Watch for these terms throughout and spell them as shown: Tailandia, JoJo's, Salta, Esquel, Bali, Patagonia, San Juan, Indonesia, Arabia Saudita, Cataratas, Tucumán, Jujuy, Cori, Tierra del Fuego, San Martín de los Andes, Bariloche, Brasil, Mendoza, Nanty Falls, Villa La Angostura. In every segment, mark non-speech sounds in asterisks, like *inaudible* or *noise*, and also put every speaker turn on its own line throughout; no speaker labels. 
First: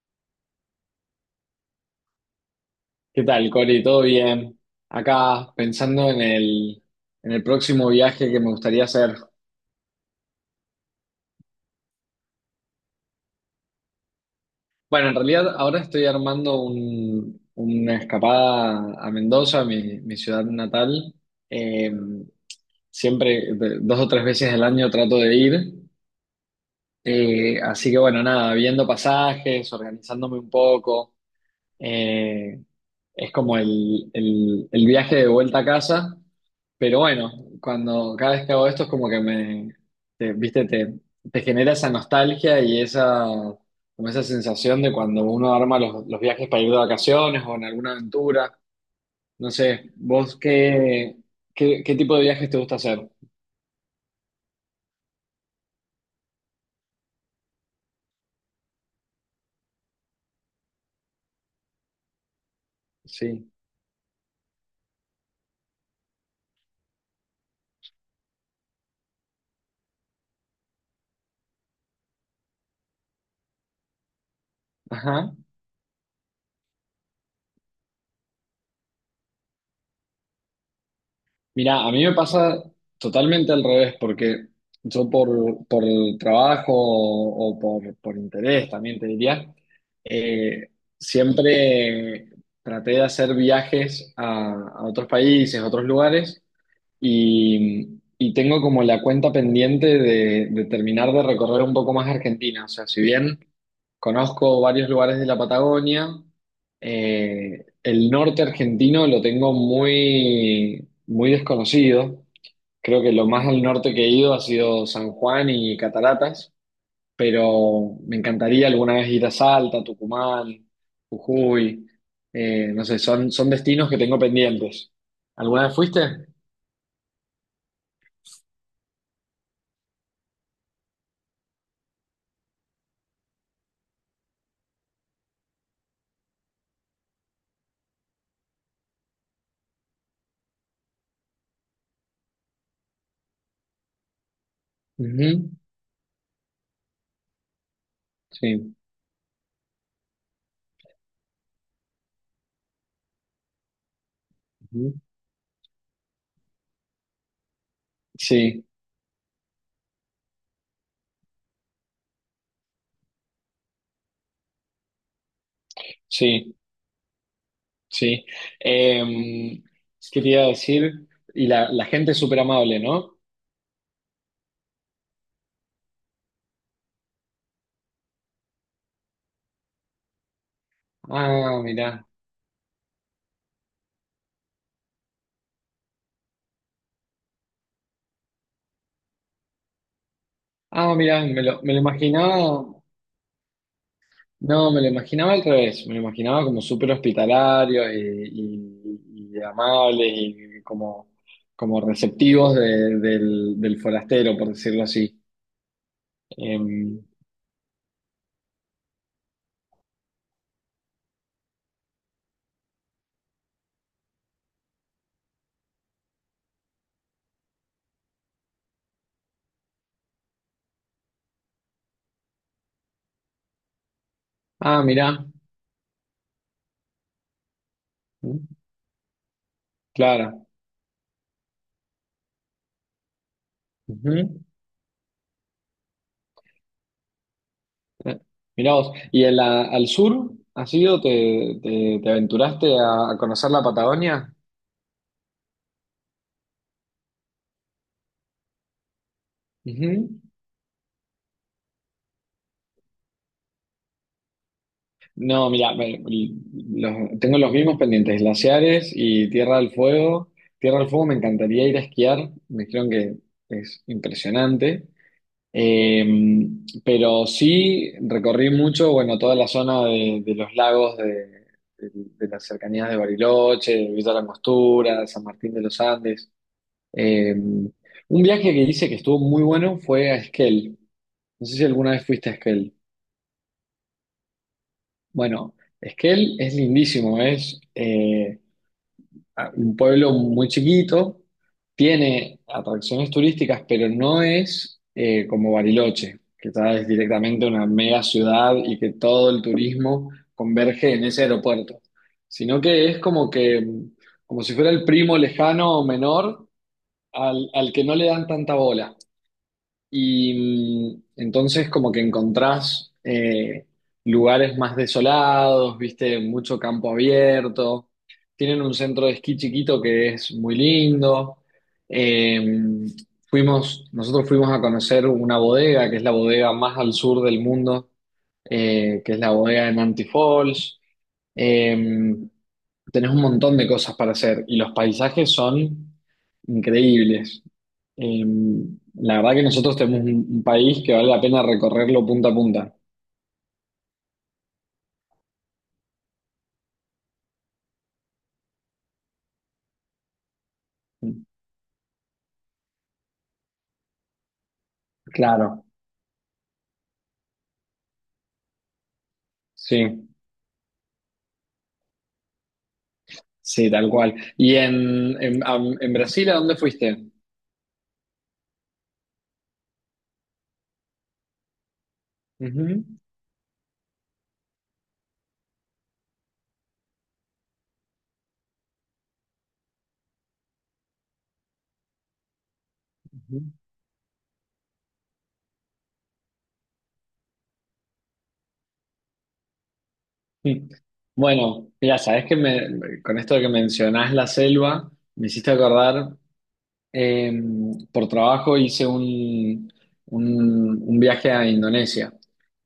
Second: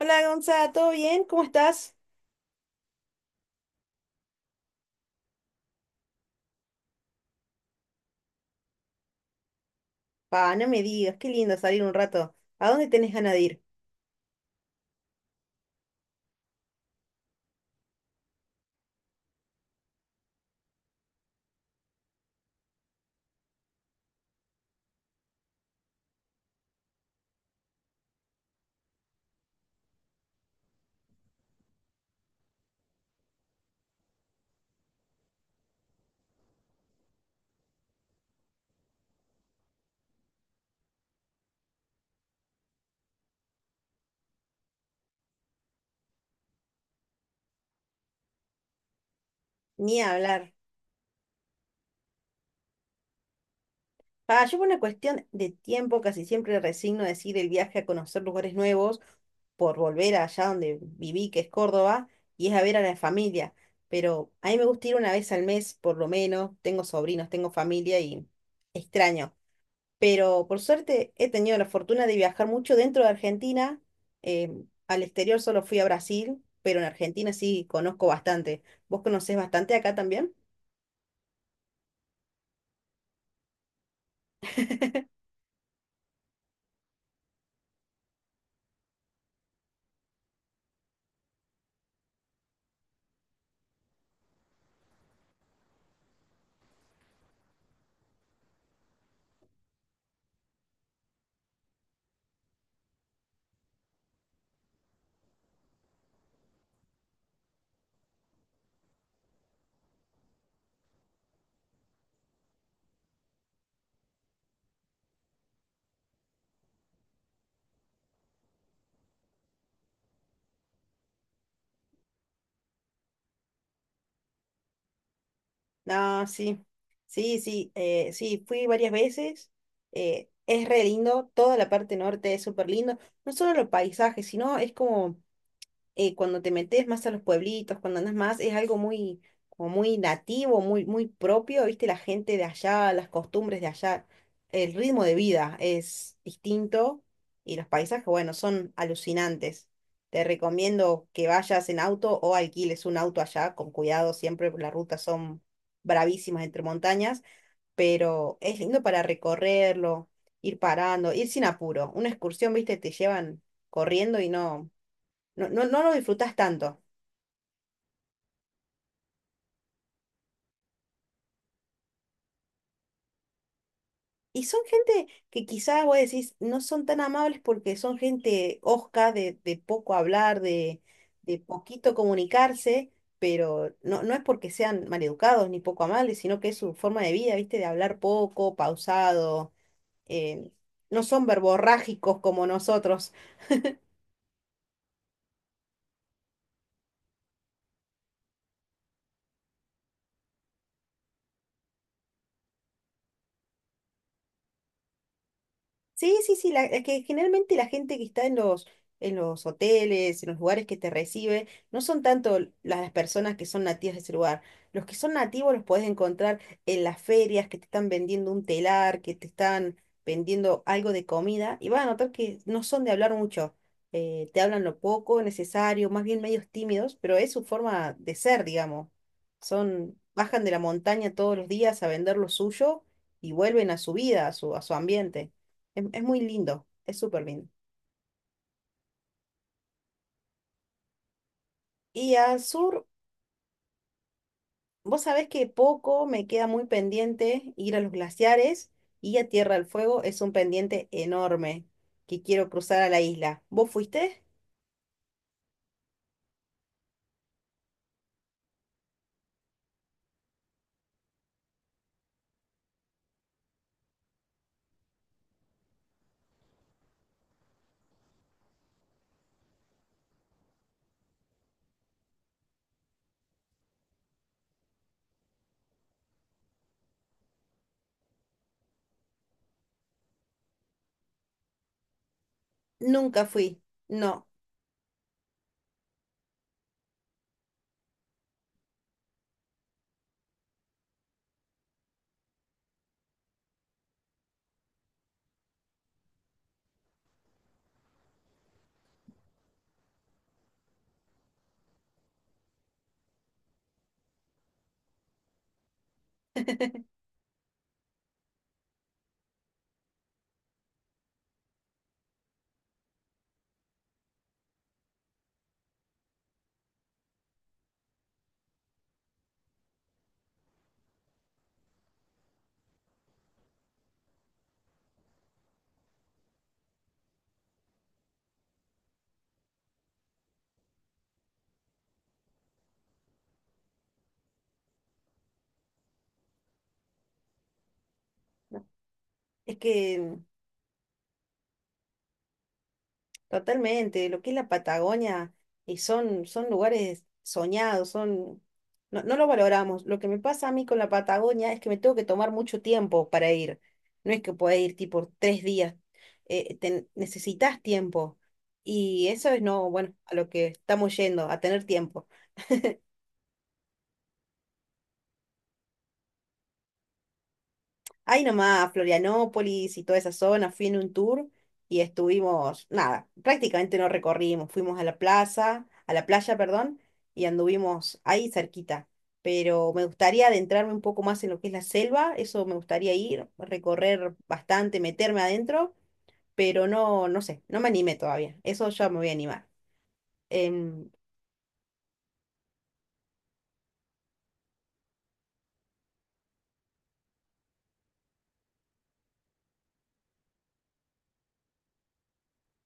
Hola Gonza, ¿todo bien? ¿Cómo estás?
¿Qué tal, Cori? ¿Todo bien? Acá pensando en el próximo viaje que me gustaría hacer.
Pa, no me digas, qué lindo salir un rato. ¿A dónde tenés ganas de ir?
Bueno, en realidad ahora estoy armando una escapada a Mendoza, mi ciudad natal. Eh, Siempre, dos o tres veces al año trato de ir. Así que bueno, nada, viendo pasajes, organizándome un poco. Eh, Es como el viaje de vuelta a casa, pero bueno, cuando cada vez que hago esto es como que viste, te genera esa nostalgia y como esa sensación de cuando uno arma los viajes para ir de vacaciones o en alguna aventura. No sé,
Ni hablar.
¿qué, qué tipo de viajes te gusta hacer?
Pa, yo por una cuestión de tiempo casi siempre resigno a decir el viaje a conocer lugares nuevos por volver allá donde viví, que es Córdoba, y es a ver a la
Sí.
familia. Pero a mí me gusta ir una vez al mes, por lo menos. Tengo sobrinos, tengo familia y extraño, pero por suerte he tenido la fortuna de viajar mucho dentro de Argentina. eh, Al
Ajá.
exterior solo fui a Brasil, pero en Argentina sí conozco bastante. ¿Vos conocés bastante acá también?
Mira, a mí me pasa totalmente al revés, porque yo por el trabajo o por interés también te diría, eh, siempre traté de hacer viajes a otros países, a otros lugares, y tengo como la cuenta pendiente de terminar de recorrer un poco más Argentina. O sea, si bien conozco varios lugares de la Patagonia. El norte argentino lo tengo muy desconocido. Creo que lo más al norte que he ido ha sido San Juan y Cataratas, pero me encantaría alguna vez ir a Salta, Tucumán, Jujuy. No sé, son destinos que tengo pendientes. ¿Alguna vez fuiste?
Ah, sí, sí, sí, sí, fui varias veces. Eh, es re lindo, toda la parte norte es súper lindo. No solo los paisajes, sino es como cuando te metes más a los pueblitos, cuando andas más, es algo muy, como muy nativo, muy, muy propio, ¿viste? La gente de allá, las costumbres de allá, el ritmo de
Ujú.
vida es distinto, y los paisajes, bueno, son
Sí.
alucinantes. Te recomiendo que vayas en auto o alquiles un auto allá, con cuidado siempre, porque las
Ujú.
rutas son bravísimas entre montañas, pero es
Sí,
lindo para recorrerlo, ir parando, ir sin apuro. Una excursión, ¿viste? Te llevan corriendo y no, no lo disfrutás
sí.
tanto.
Sí. Eh, Quería decir, y la gente es súper amable, ¿no?
Y son gente que quizás vos decís, no son tan amables porque son gente hosca, de poco hablar, de
Ah,
poquito
mirá.
comunicarse, pero no, no es porque sean maleducados ni poco amables, sino que es su forma de vida, ¿viste? De hablar poco, pausado, eh,
Ah,
no
mirá,
son
me lo
verborrágicos como
imaginaba.
nosotros.
No, me lo imaginaba al revés. Me lo imaginaba como súper hospitalario y, y amable y como, como receptivos del forastero, por decirlo así.
Sí, sí, sí,
Eh,
la, es que generalmente la gente que está en los hoteles, en los lugares que te recibe, no son tanto las personas que son nativas de ese lugar. Los que son nativos los podés encontrar en las ferias que te están vendiendo un telar, que te están vendiendo algo de comida, y vas a notar que no son de hablar mucho. Eh, te hablan lo
ah,
poco
mirá.
necesario, más bien medios tímidos, pero es su forma de ser, digamos. Son, bajan
Claro.
de la montaña todos los días a vender lo suyo y vuelven a su vida,
Ujú.
a su ambiente. Es muy lindo, es súper lindo.
Eh, Mirá vos, ¿y en al sur has ido? Te
Y al
aventuraste
sur,
a conocer la Patagonia?
vos sabés que poco me queda muy pendiente ir a los glaciares, y a Tierra del Fuego es
Ujú.
un pendiente enorme que quiero cruzar a la isla. ¿Vos fuiste?
No, mira, tengo los mismos pendientes, glaciares y Tierra del Fuego. Tierra del Fuego me encantaría ir a esquiar, me dijeron que es impresionante. Eh, pero sí recorrí mucho, bueno, toda la zona de los lagos de las cercanías de Bariloche, de Villa La Angostura, San Martín de los Andes. Un viaje que hice que estuvo muy bueno fue a Esquel. No sé si alguna vez fuiste a Esquel.
Nunca fui. No.
Bueno, Esquel es lindísimo, es un pueblo muy chiquito, tiene atracciones turísticas, pero no es como Bariloche, que es directamente una mega ciudad y que todo el turismo converge en ese aeropuerto, sino que es como que, como si fuera el primo lejano o menor al que no le dan tanta bola. Y entonces como que encontrás lugares más desolados, viste, mucho campo abierto. Tienen un centro de esquí chiquito que es muy lindo. Eh, Fuimos, nosotros fuimos a conocer una bodega, que es la bodega más al sur del mundo, que es la bodega de Nanty Falls. Eh, Tenés un montón de cosas para hacer y los paisajes son increíbles. Eh,
No.
la verdad que
Es
nosotros tenemos
que
un país que vale la pena recorrerlo punta a punta.
totalmente, lo que es la Patagonia, y son, son lugares soñados, son, no, no lo valoramos. Lo que me pasa a mí con la Patagonia es que me tengo que tomar mucho tiempo para ir. No es que pueda ir tipo tres
Claro,
días. Necesitas tiempo. Y eso es no, bueno,
sí,
a lo que estamos yendo, a tener tiempo.
sí, tal cual. ¿Y en Brasil a dónde fuiste?
Ahí nomás, a Florianópolis y toda esa zona, fui en un tour y estuvimos,
Ujú,
nada, prácticamente no recorrimos, fuimos a la plaza, a la playa, perdón, y anduvimos ahí cerquita. Pero me gustaría adentrarme un poco más en lo que es la selva, eso me gustaría ir,
ujú.
recorrer bastante, meterme adentro, pero no, no sé, no me animé todavía, eso ya me voy a animar.
Mm.
Em,
Bueno, mira, sabes que me, con esto que mencionás la selva, me hiciste acordar. Eh, por trabajo hice un, un viaje a Indonesia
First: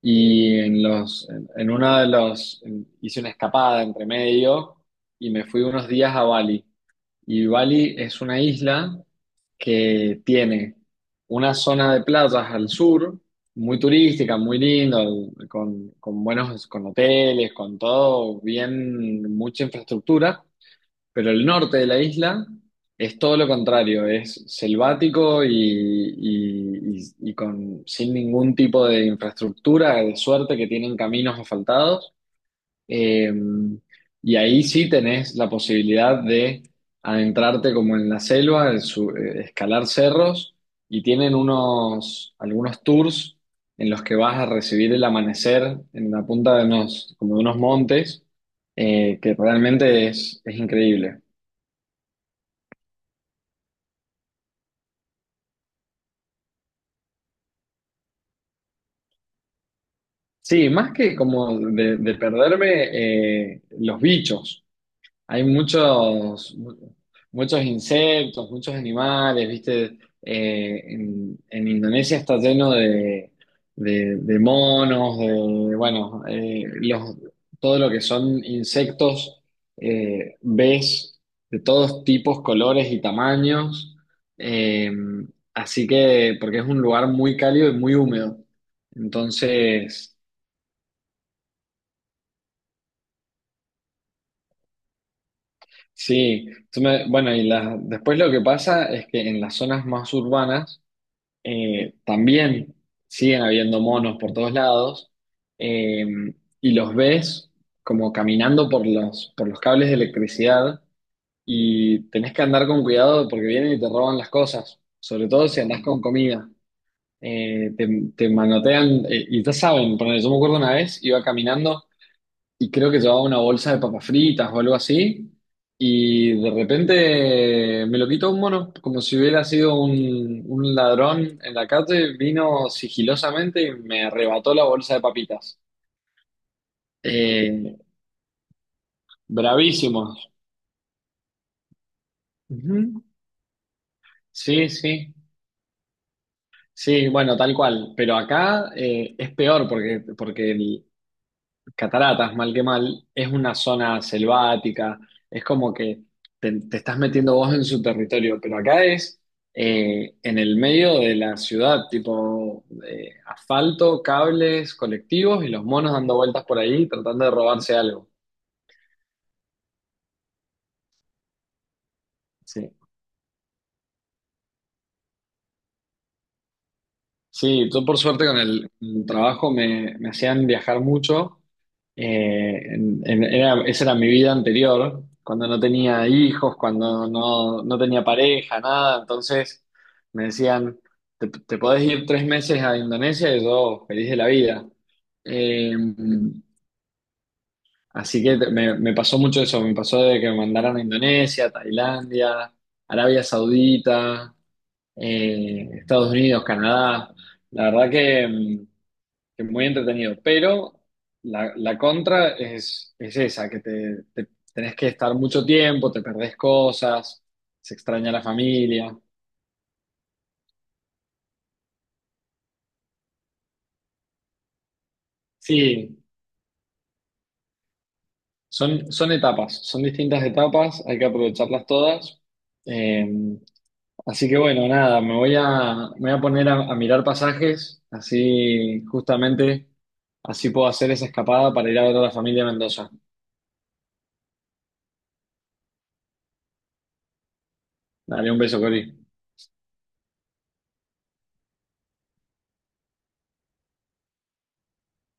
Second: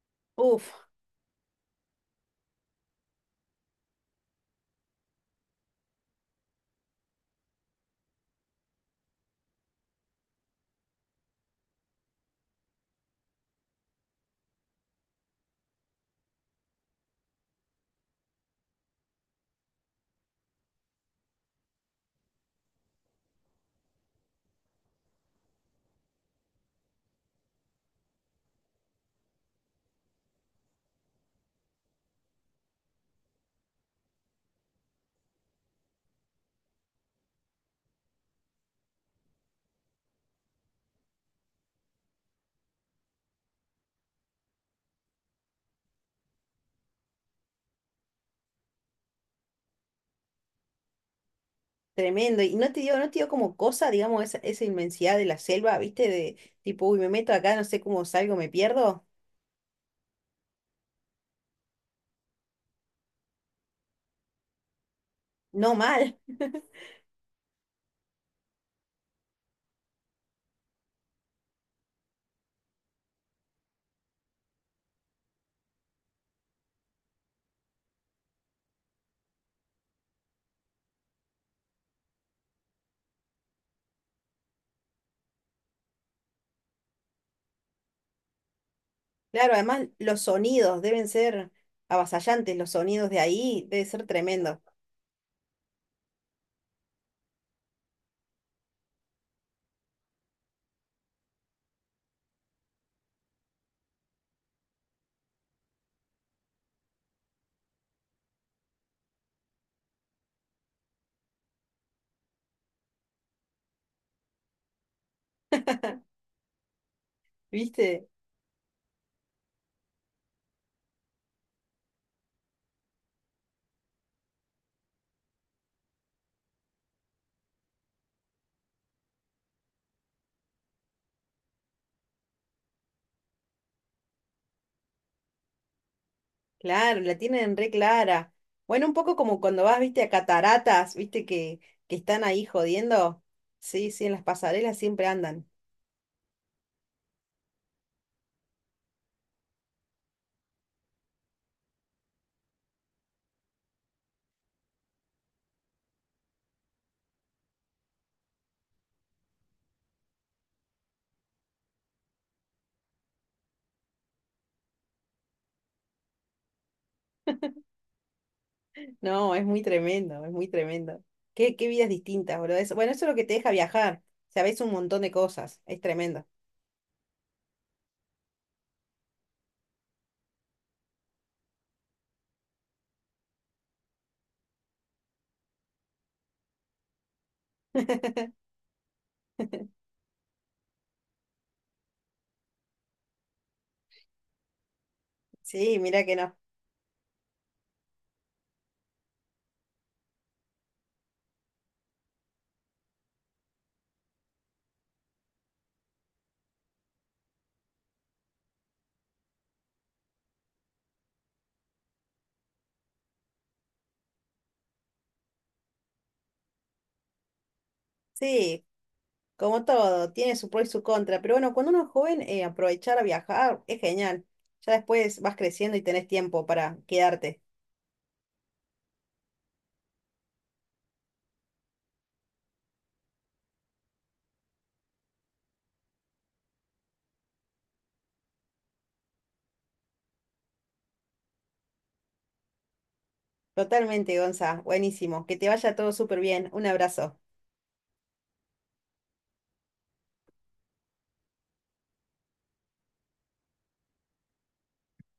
y
uf,
en en una de hice una escapada entre medio y me fui unos días a Bali. Y Bali es una isla que tiene una zona de playas al sur, muy turística, muy linda, con buenos, con hoteles, con todo, bien, mucha infraestructura. Pero el norte de la isla es todo lo contrario, es selvático y, y- y- y con, sin ningún tipo de infraestructura, de suerte que tienen caminos asfaltados. Eh, y ahí sí tenés la posibilidad de adentrarte como en la selva, escalar cerros y tienen unos, algunos tours en los que vas a recibir el amanecer en la punta de unos, como de unos montes, que realmente es increíble.
Tremendo. Y no te dio, no te dio como cosa, digamos, esa inmensidad de la selva, ¿viste? De tipo, uy, me meto acá, no sé cómo salgo, me pierdo.
Sí, más que como de perderme los bichos. Hay
No mal.
muchos,
*laughs*
muchos insectos, muchos animales, ¿viste? En Indonesia está lleno de, de monos, de, bueno, los, todo lo que son insectos, ves de todos tipos, colores y tamaños. Eh, Así que, porque es un lugar muy cálido y muy húmedo.
Claro, además
Entonces...
los sonidos deben ser avasallantes, los sonidos de ahí debe ser tremendo,
Sí, bueno, y después lo que pasa es que en las zonas más urbanas también siguen habiendo monos por todos lados, eh, y los ves como caminando por por los cables de electricidad y tenés que andar con cuidado porque vienen y te roban las cosas, sobre todo si andás con comida. Eh, te,
¿viste?
te manotean, y ya saben, ponele, yo me acuerdo una vez, iba caminando y creo que llevaba una bolsa de papas fritas o algo así, y de repente me lo quitó un mono, como si hubiera sido un ladrón en la calle, vino sigilosamente y me arrebató la bolsa de papitas.
Claro, la tienen re
Eh,
clara. Bueno, un poco como cuando vas, viste, a
Bravísimos.
cataratas, viste, que están ahí
Ujú.
jodiendo. Sí, sí, en las
Sí,
pasarelas siempre
sí,
andan.
sí, bueno, tal cual, pero acá es peor porque, porque Cataratas, mal que mal, es una zona selvática, es como que te estás metiendo vos en su territorio, pero acá es en el medio de la ciudad, tipo asfalto, cables, colectivos y los monos dando vueltas por ahí tratando de robarse algo.
No, es muy tremendo, es muy tremendo. Qué, qué vidas distintas, boludo.
Sí.
Eso- bueno, eso es lo que te deja viajar. Sabes un montón de cosas. Es tremendo.
Sí, yo por suerte con el trabajo me hacían viajar mucho. Esa era mi vida anterior, cuando no tenía hijos, cuando no, no tenía
*laughs*
pareja, nada. Entonces me decían, te podés ir tres meses a Indonesia y yo feliz de la vida. Eh,
Sí, mira que no.
Así que me pasó mucho eso, me pasó de que me mandaran a Indonesia, Tailandia, Arabia Saudita, Estados Unidos, Canadá. La verdad que... que muy entretenido, pero la contra es esa, que tenés que estar mucho tiempo, te perdés cosas, se extraña la
Sí,
familia.
como todo, tiene su pro y su contra. Pero bueno, cuando uno es joven, aprovechar a viajar es genial. Ya después vas creciendo y
Sí,
tenés tiempo para quedarte.
son, son etapas, son distintas etapas, hay que aprovecharlas todas. Eh, Así que bueno, nada, me voy a poner a mirar pasajes, así justamente, así puedo hacer esa escapada para ir a ver a la familia de Mendoza.
Totalmente, Gonza. Buenísimo. Que te vaya todo súper bien. Un abrazo.
Dale un beso, Cori.